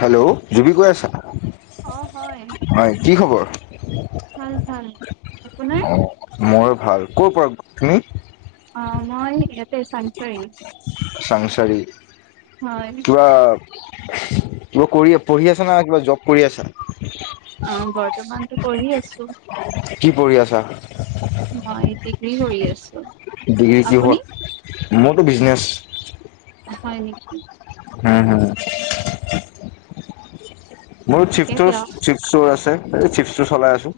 Hello, Jubi কৈ আছা? অ' হয় হয়, কি খবৰ? ভাল, ভাল। আপোনাৰ? অহ, মই ভাল, ক'ৰ পৰা তুমি অ মই ইয়াতে চংচাৰি, চাংচাৰি হয়। কিবা কৰি পঢ়ি আছা না, কিবা যব কৰি আছা? অ বৰ্তমানটো পঢ়ি আছোঁ। কি পঢ়ি আছা? মই ডিগ্ৰী কৰি আছো। ডিগ্ৰী আপুনি? কিহত? মোৰটো বুচ্ছিনেছ। হয়, নেকি। হম', হম। মোৰ ঠিকে শ্বিফ্টটো দিয়ক ছিক্সৰ আছে। এই চিপছটো চলাই আছো।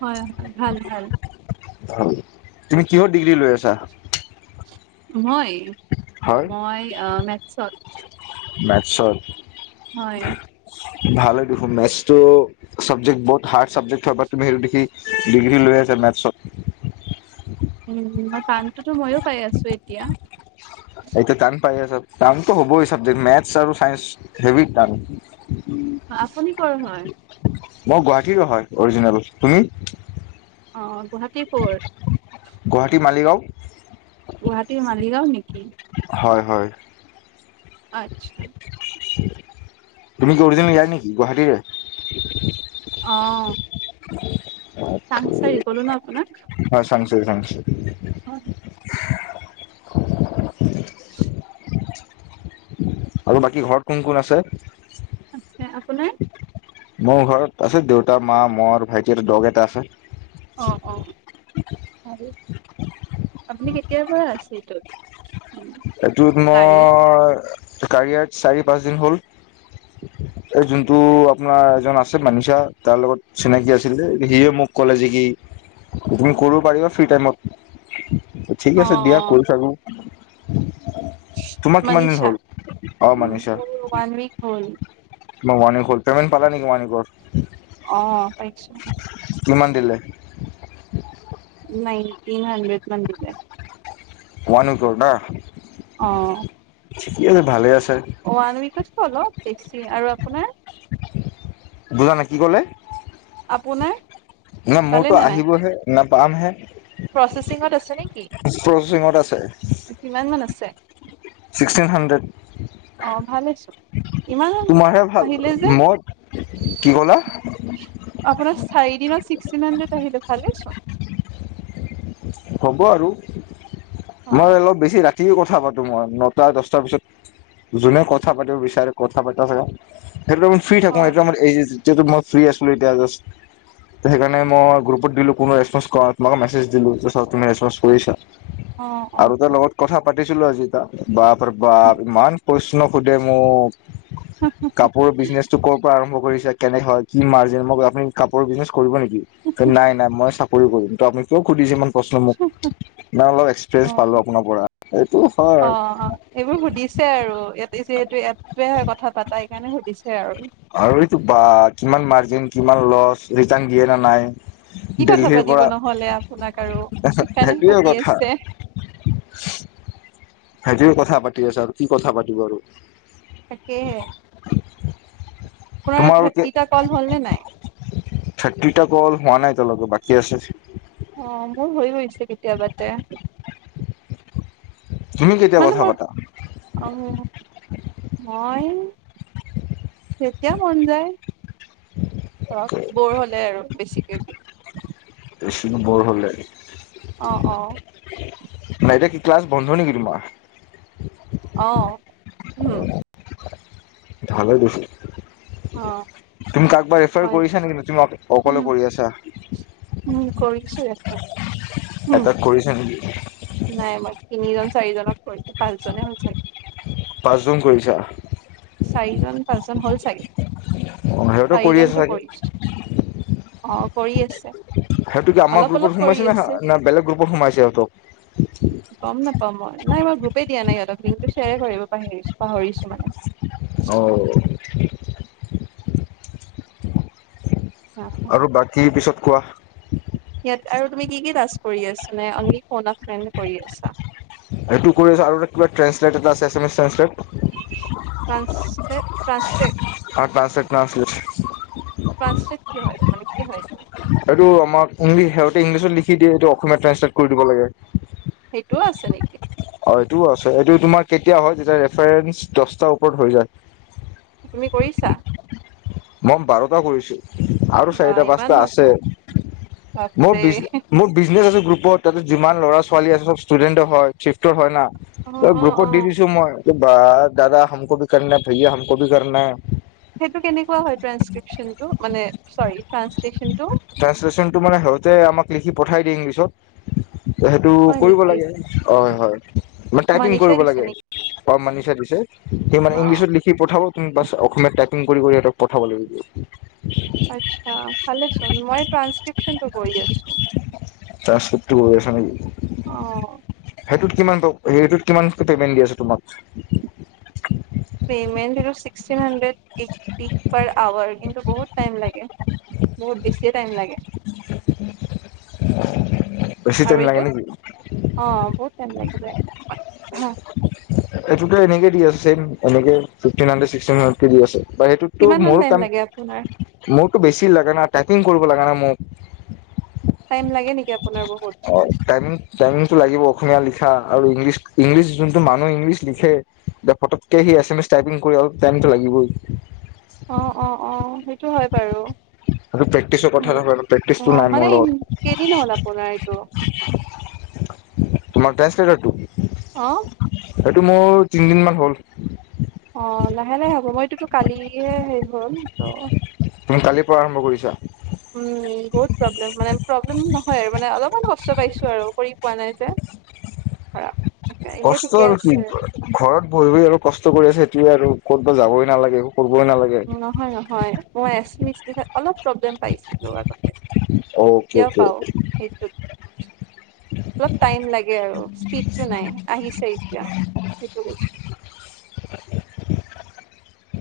হয়', ভাল', ভাল। তুমি কিহৰ ডিগ্ৰী লৈ আছা। মই। হয় মই অঁ মে চত। মেটছত। হয়। ভালে দেখোন মেথছটো চাবজেক্ট বহুত হাৰ্ড চাবজেক্ট হয় পৰা তুমি সেইটো দেখি ডিগ্ৰী লৈ আছা মেথছত। উম মই তানোতো ময়ো- পাই আছো এতিয়া। এইটো টান পাই আছে চব টানতো হ'বই চাবজেক্ট মেথছ আৰু ছাইন্স হেভি টান। আপুনি কৰ হয়? মই গুৱাহাটীৰ হয়, অৰিজিনেল তুমি? গুৱাহাটীৰ কৰ? গুৱাহাটী মালিগাঁও। গুৱাহাটীৰ মালিগাঁও নেকি। হয় হয়। আচ্ছা। [inaudible] তুমি কি অৰিজিনেল ইয়াৰ নেকি গুৱাহাটীৰে। অ। [inaudible] চাংচাৰী কলো ন আপোনাক। হয় চাংচাৰি চাংচাৰি। হয়। আৰু বাকী ঘৰত কোন কোন আছে? আছে। আপোনাৰ? [inaudible] মোৰ ঘৰত আছে দেউতা মা মৰ ভাইটি আৰু দগ এটা আছে। অ অ ভালেই। আপুনি কেতিয়াৰ পৰা আছে এইটোত। মানে এইটোত কাৰিয়াৰ? মই- কাৰিয়াত চাৰি পাঁচদিন হ'ল, এই যোনটো আপোনাৰ এজন আছে মানিচা তাৰ লগত চিনাকি আছিলে, সিয়ে মোক ক'লে যে কি তুমি কৰিব পাৰিবা ফ্ৰী টাইমত। ঠিক আছে দিয়া কৰি থাকো। তোমাৰ কিমান দিন মনিচা হ'ল অ মোৰ ওৱান ওইক হ'ল। ম মণিক খোল পেমেণ্ট পালা নেকি মণিকৰ অহ পাইছো কিমান দিলে নাইনটিন হাণ্ড্ৰেড মান দিলে ওৱন উৱিকৰ না অ ঠিকে আছে ভালে আছ ওৱান উৱিকত কে অলপ বেছি আৰু আপোনাৰ বুজা নাই কি ক'লে আপোনাৰ না ভালে মোৰতো নে নাই? আহিবহে ন পামহে প্ৰচেচিঙত আছে নে কি প্ৰচেচিঙত আছে মান আছে? ছিক্সটিন হানড্ৰেড অ' ভালেইছোন তোমাৰহে ভাল মই কি কলা আপোনাৰ চাৰি দিনত ছিক্সটিন হানড্ৰেড আহিলে ভালে চোন হ'ব আৰু মই অলপ বেছি ৰা ৰাতিও কথা পাতো মই নটা দহটাৰ পিছত যোনে কথা পাতিব বিচাৰে কথা পতা হয় সেইটো টাইমত ফ্ৰী অ থাকো সেইটো আমাৰ এই যে যি এতিয়াতো মই ফ্ৰী আছিলো এতিয়া জাষ্ট সেইকাৰণে মই গ্ৰুপত দিলো কোনো ৰেছপন্স কৰা মানে মেছেজ দিলো যে চাও তুমি ৰেছপন্স কৰিছা অ অ আৰু তাৰ অ লগত কথা পাতিছিলো আজি খা বাপ প্ৰভাৱ ইমান প্ৰশ্ন সোধে মোক কাপোৰৰ বিজনেছটো কৰ'ৰ পৰা আৰম্ভ কৰিছা কেনে হয় কি মাৰ্জিন মই আপুনি কাপোৰৰ বিজনেছ কৰিব নেকি নাই নাই মই চাকৰি কৰিম ত আপুনি কিয় সুধিছে ইমান প্ৰশ্ন মোক নাই অলপ অ এক্সপিৰিয়েঞ্চ পালো আপোনাৰ অ পৰা এইবোৰ সেইটো সুধিছে হয় আৰু ইয়াত যিহেতু ইটোৱে হয় কথা পতা এইকাৰণে সুধিছে আৰু আৰু এইটো বা কিমান মাৰ্জিন কিমান লচ ৰিটাৰ্ণ দিয়ে ন নাই কি কথা দেলহিৰ পাতিব পৰা নহলে আপোনাক আৰু সিকাৰণেহে সেইটোৱে পাতি কথা আছে সেদিন কথা পাতি আছে, আৰু কি কথা পাতিব আৰু। তাকেইহে। আপোনাৰ তোমাৰ থাৰ্টিটা কল হ'ল নে নাই? থাৰ্টিটা কল হোৱা নাই এতিয়ালৈকে। বাকী আছে দেবতে, তুমি কেতিয়া মানে কথা মই, পাতা আহ মই, তেতিয়া মন যায়। অ' ব'ৰ হলে আৰু বেছিকে দি বেছিকে ব'ৰ হ'লে। অ' অ'। নাই এতিয়া কি ক্লাছ বন্ধ নেকি তোমাৰ? অ উম ধাৰলে দিছে। অ'। তুমি কাৰোবাক ৰেফাৰ হয় কৰিছা নেকি বেছিভাগ উম অকলে কৰি আছা? উম কৰিছো ৰেফাৰ উম এটাক কৰিছা নেক [unintelligible] নাই মই তিনিজন চাৰিজনক কৰিছোঁ, পাঁচজনে হল চাগে। পাঁচজন কৰিছা চাৰিজন পাঁচজন হ'ল চাগে অ' সেহতেওঁ কৰি আছে চাৰিজনতো চাগে? কৰিছো অ কৰি আছে, সিহঁতো কি আমাৰ অলপ গ্ৰুপত অলপ কৰি সোমাইছে না আছে। না বেলেগ গ্ৰুপত সোমাইছে সিহঁতক গম নাপাওঁ মই নাই মই গ্ৰুপেই দিয়া নাই সিহতক লিংক টো চে। চেয়াৰ কৰিব পাহিৰিছো পাহৰিছো মানে। অও। অ আৰু বাকী পিছত। কোৱাহ? ইয়াত আৰু তুমি কি কি টাস্ক কৰি আছা? নে অনলি ফোন এ ফ্ৰেণ্ড কৰি আছা? সেইটো কৰি আছা আৰু কিবা ট্ৰান্সলেট এটা আছে Assamese translate. Translate translate. Translate translate কি হয়? মানে কি হয় এইটো? এইটো আমাক অনলি সিহঁতে ইংলিছত লিখি দিয়ে এইটো অসমীয়াত ট্ৰেঞ্চলেট কৰি দিব লাগে। সেইটোও আছে নেকি। অ এইটোও আছে এইটো তোমাৰ কেতিয়া হয় যেতিয়া ৰেফাৰেঞ্চ দছটাৰ ওপৰত হৈ যায়। তুমি কৰিছা মই বাৰটা কৰিছো। আৰু বা চাৰিটা ইমান পাঁচটা আছে। মানুহ আছে মোৰ বাপৰে বিছ মোৰ বিজনিছ গ্ৰু। [unintelligible] ওপৰত তাতে যিমান ল'ৰা ছোৱালী আছে চব ষ্টুডেণ্ট হয় চিফ্টৰ হয় না। অ অই অ অ গ্ৰুপত দি দিছো মই। বা দাদা হামক' ভি কৰনা হে ভাইয়া হামক' বি কৰনা হে। [unintelligible] সেইটো কেনেকুৱা হয় ট্ৰানচক্ৰিপচনটো মানে চৰি। ট্ৰান্সলেচনটো ট্ৰান্সলেট টো মানে সেহতে আমাক। লিখি পঠাই দিয়ে ইংলিছত। সেইটো হয় কৰিব নেকি লাগে হয় হয় মানে টাইপিং মনিষাই কৰিব দিছে লাগে নেকি ক মানি চ দিছে সি মানে অ ইংলিছত লিখি পঠাব! বাছ অসমীয়ীয়া ট্ৰাইপিং কৰি সিহঁতক পঠাব লাগিব। আচ্ছা। ভালেচোন মই ট্ৰাস্কৃপচন কৰি আছো। [unintelligible] ট্ৰাঞ্চক্ৰিপ্টটো আছা নে কি [unintelligible] অ। সেইটোত কি হেৰিটোত কিমান পেমেণ্ট দি আছে তোমাক? পেমেণ্ট জিকে হানড্ৰেড পাৰ আৰু কিন্তু বহুত টাইম লেগে। [unintelligible] বুত বেয়ে টাইম লাগে বেছি টাইম আৰু লাগে নেকি এইটোত অ বহুত টাইম লাগি যায়। এইটোতো এনেকে দি আছে চছেম এনেকেফটিন হাণ্ড্ৰেড ছিক্টিন হাণ্ড্ৰেড কে দি আছে। বা সেইটোতো কিমান মান মোৰ টাইম কাম লাগে আপোনাৰ মোৰ [unintelligible] বেছি লাগে ন! ট্ৰেকিং কৰিবৰ লাগে ণ মই টাইম লাগে নেকি আপোনাৰ বহুত? টাইমিং টাইমিংটো লাগিব অসমীয়া লিখা আৰু ইংলিছ ইংলিছ যোনটো মানুহে ইংলিছ লিখে পতককে সি এছ এম এছ টাইপিং কৰি অলপ টাইমতটো লাগিবই। অ অ অ সেইটো হয় বাৰু। টো প্ৰেক্টিচৰ কথা মো- নয় অ প্ৰেক্টিচটো নাই মানে মোৰ ইম- লগত। কেইদিন হ'ল আপোনাৰ এইটো তোমাৰ ট্ৰেসলেটৰটো? আহ! [unintelligible] সেইটো মোৰ তিনিদিনমান হ'ল। অঁ লাহে লাহে হ'ব মই এইটোতো কালিয়ে হেৰি হ'ল ত' তুমি কালিৰ আৰম্ভ কৰিছে? উম বহুত প্ৰব্লেম মানে প্ৰব্লেম নহয় আৰু মানে অলপমান কষ্ট পাইছো আৰু কৰি পোৱা নাই যে খাৰাপ। এতিয়া কষ্ট ঠিকে আৰু কি আছে ঘৰত বৰি ব আৰু কষ্ট কৰি আছে সটোয়োৱে আৰু ক'তবাত যাবই নালাগে। [unintelligible] নালাগে নহয় নহয় মই আছোচখ অলপ [unintelligible] প্ৰব্লেম পাইছিলো আগতে অকে কেতিয়াও অকে পাওঁ সেইটোত অলপ টাইম লাগে আৰু স্পীডটো নাই আহিছে এতিয়া সেইটো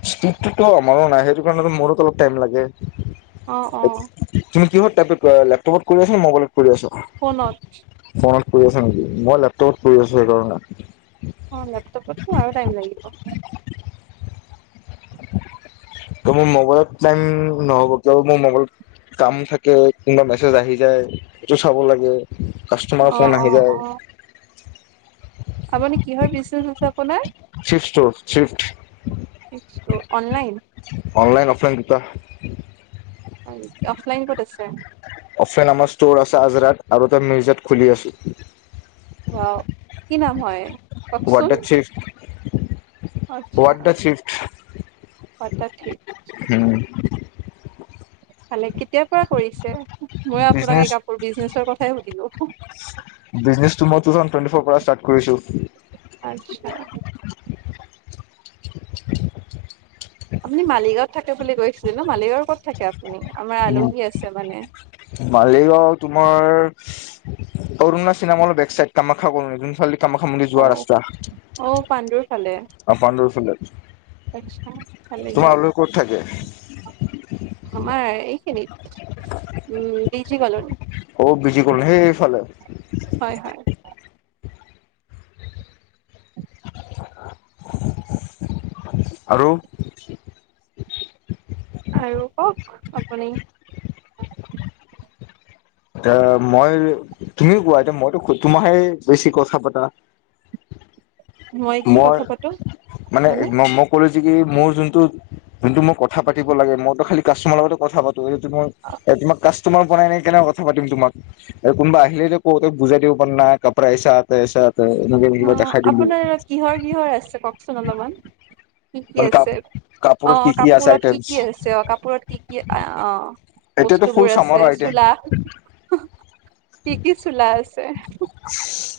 স্পীডটোতো আমাৰো নাই সেইটো কাৰণ মোৰো অলপ টাইম লাগে! অ অ তুমি কিহত লেপটপত কৰি আছ ন মোবাইলত কৰি আছো? ফোনত। ত পৰি আছ নেকি মই লেপটপত পৰি আছো সেইকাৰণে। অ লেপটপ তো আৰু টাইম লাগিব। মোৰ মোবাইলত টাইম নহ'ব কিয় মোৰ মবাইলত কাম থাকে, কোনোবা মেছেজ আহি যায় সেইটো চাব লাগে! কাষ্টমাৰ অ ফোন অ আহি যায়। অ [unintelligible] আপুনি কিহৰ বিছনেছ আছে আপোনাৰ চিফ ষ্টৰ চিফ্ট অননলাইন চগত [unintelligible] অফলাইন ক'ত আছে অপচন আমাৰ ষ্ট'ৰ আছে আজৰাত আৰু তই মিউজিয়াত খুলি আছো ৱাও কি নাম হয় কওকচোন ৱ্ডা চিফট আচ্ছা ঠিক ভালে, কেতিয়াৰ পৰা কৰিছে, মই আপোনাক বিজনেছ এই কাপোৰ বিজনেচৰ কথাই সুধিলো বিজনেছটো মই টু থাউজেণ্ড টুৱেন্টি ফ'ৰ পৰা ষ্টাৰ্ট কৰিছো আচ্ছা হয় [unintelligible] আপুনি মালিগাঁৱত থাকে বুলি কৈছিল ন মালিগাঁৱৰ ক'ত থাকে আপুনি আমাৰ আলহী আছে মানে কৰৰুণা চিনেমল বেক চাইড কামাখ্যা কৰ চাল কামাখ্যা মন্দিৰ অ যোৱা ৰাস্তা, অ পাণ্ডুৰ ফালে আ পাণ্ডুৰ ফালে। আচ্ছা ভালেই দিয়ক উ [unintelligible] আমাৰ এইখিনিত উম বিজি কলনি অ বিজি কলনী সেইফালে হয় হয় উ [unintelligible] আৰু আৰু কওক আপুনি এ মই কি কোৱা এতিয়া মইতো তোমাহে বেছি কথা পতা কি মই কথা পাতো মানে মই কো গতি কি মোৰ যোনটো যোনটো মই কথা পাতিব লাগে, মই তো খ কাষ্টমাৰ লগতে কথা পা তুমিতো তোমাৰ তোমাৰ বনাই নাই কেনেকা কথা পাতিম তোমাক কোনবা আহিলে যে কওঁতে বুজাই দিব প নাই কাৰ পৰা আইচা তা ছাত ত এনেকে অ কিবা দেখাই দিম ম আপোনাৰ কিহৰ কিহৰ আছে কওকচোন অলপমান কি কি মানে কাপ আছে অ কাপোৰত কি আছে কাপোৰত কি আইটেমছ? কি আছে অ কাপোৰত কি কি আ অ এতিয়াতো ফুল বস্তুবোৰ আছে চামৰ চোলা আইটেম কি কি চোলা আছে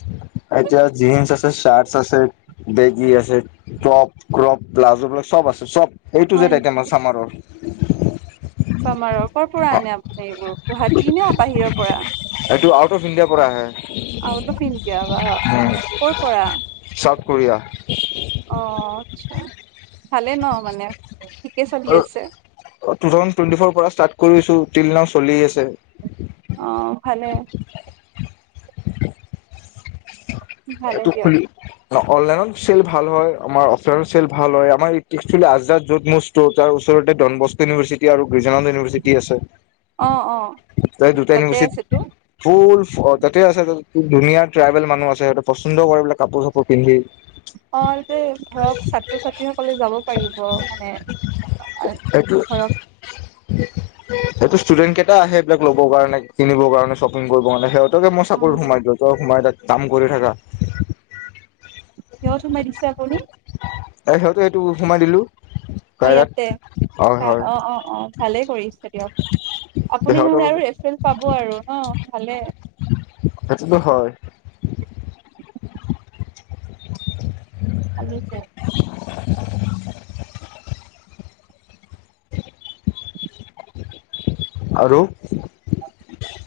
উ [unintelligible] এতিয়া জিন্স আছে চাৰৰ্চ আছে বেগী আছে টপ ক্ৰপ প্লাজো বিলাক চব আছে চব এ টো হয় যেপ টাইটেম নেকি? আছে চামাৰৰ [unintelligible] চামাৰৰ কৰ পৰা আনে আপুনি এইবোৰ গুৱাহাটী নে বাহিৰৰ পৰা এইটো আউট অফ ইণ্ডিয়া পৰা আহে আউট অফ ইণ্ডিয়া বা ক' পৰা চাউথ কোৰিয়া অ আচ্ছা ভালে ন মানে ঠিকে চলি টু আছে। থাউজেনড টুৱেটি ফ'ৰ পৰা ষ্টাৰ্ কৰিছো তিল নাও চলি আছে অ ভালে ভালে এইটো দিয়ক খুলি ন অনলাইনত চেল ভাল হয় আমাৰ অফলাইনৰ চেল ভাল হয় আমাৰ এতি ৰ্থী আজাত যত মুষ্ট তাৰ ওচৰতে ডনবস্ক ইউনিভাৰ্চিটি আৰু গিজানন্দ ইউনিভাৰ্চিটি আছে অ' অ' ত দুটাই তাতে ইউনিভাৰচিটি আছেতো। ফুল অ তাতে আছে ততে খুব ধুনীয়া ট্ৰাইব মানুহ আছে সিহঁতে পচন্দ কৰে বুলে কাপোৰ চাপোৰ পিন্ধি অ এইটোৱে ধৰক ছাত্ৰ ছাত্ৰীসকলে যাব পাৰিব মানে ধৰক সেইটো ষ্টুডেন্ট কেইটা আহে সেবিলাক ল'বৰ কাৰণে কিনিবৰ কাৰণে শ্বপিং কৰিব কাৰণে সিহঁত ত মই অ চাকৰি দিও তই সোমাই থাক কাম কৰি থাকা কিহত সোমাই দিছে আপুনি হয় অ ইয়াতে হয় হয় অ অ অ ভালেই কৰিছে দিয়ক আপুনি সিহঁতৰ নহলে আৰু ৰেফাৰেঞ্চ পাব আৰু অ ভালেই সেইটোতো হয় [unintelligible] ভালে [unintelligible] [inaudible] আৰু [inaudible]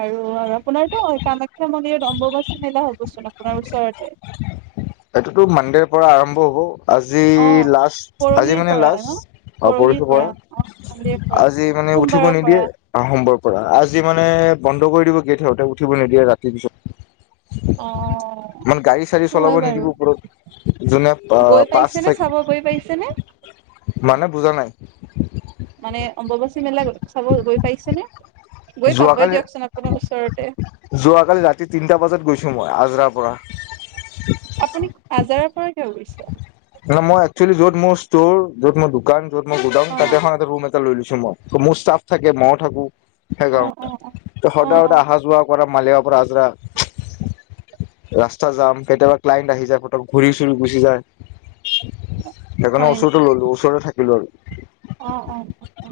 আৰু আৰু আপোনাৰতো কামাখ্যা মন্দিৰত অম্বুবাচী মেলা হবচোন আপোনাৰ ওচৰতে এইটোতো মানডেৰ পৰা আৰম্ভ হব আজি অ লাষ্ট আজি পৰহিৰ মানে পৰা ন লাষ্ট পৰহিৰ পৰশু পৰা অ কালিৰ পৰা আজি মানে উঠিব সোমবাৰৰ নিদিয়ে পৰা সম্ভৱ আজি মানে বন্ধ কৰি দিব গেট সতে উঠিব নিদিয়ে ৰাতি পিছত অ ইনে গাড়ী চাৰি সেইটো চলাব হয় বাৰু নিদিব পাৰে যোনে গৈ পাচ পাইছেনে চাব গৈ পাইছেনে চ মানে পুজা নাই অম্ববাচী মেলা চাব গৈ পাইছে নে যোৱাকালি ওচৰতে যোৱাকালি ৰাতি তিনটা বজাত গৈছো মই আজৰা পৰা আপুনি আজাৰৰ হয় ন মই একচেলি য'ত মোৰ ষ্ট'ৰ য'ত মোৰ দোকান অ তেটা লৈ লৈছো মই মোৰ ষ্টাফ থাকে মই থাকো অ সেইকাৰণ অ অ অ সদায় অ সদায় অহা যোৱা কৰা মালিক পৰা আজৰা ৰাস্তা জাম কেতিয়াবা ক্লাইণ্ট আহি যায় ফতক ঘূৰি চুৰি গুচি যায় সেইকাৰণে হয় ওচৰতে ললো ওচৰতে থাকিলো আৰু অ অ অ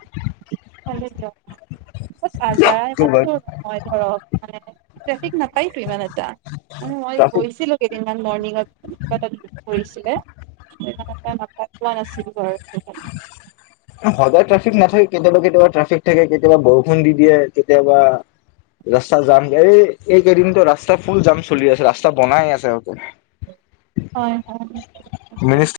ভাল দিয়জাৰ ইমানহয় ধৰ মানেফিক নাপায়তো ইমান এটা মান মই ট্ৰাফিক গৈছিলো কেইদিনমান মৰ্ণিঙত কিবা এটা কৰিছিলে উ ত নাপাই পোৱা নাছিল ঘৰ হয় সদায় ট্ৰেফিক নাথাকে কেতিয়াবা কেতিয়াবা ট্ৰেফিক থাকে কেতিয়াবা বৰষুণ দি দিয়ে কেতিয়াবা ৰাস্তা জাম এই এইকেইদিনো ৰাস্তা ফুল জাম চলি আছে ৰাস্তা বনাই আছে অকল হয় হয় মিনিষ্টাৰ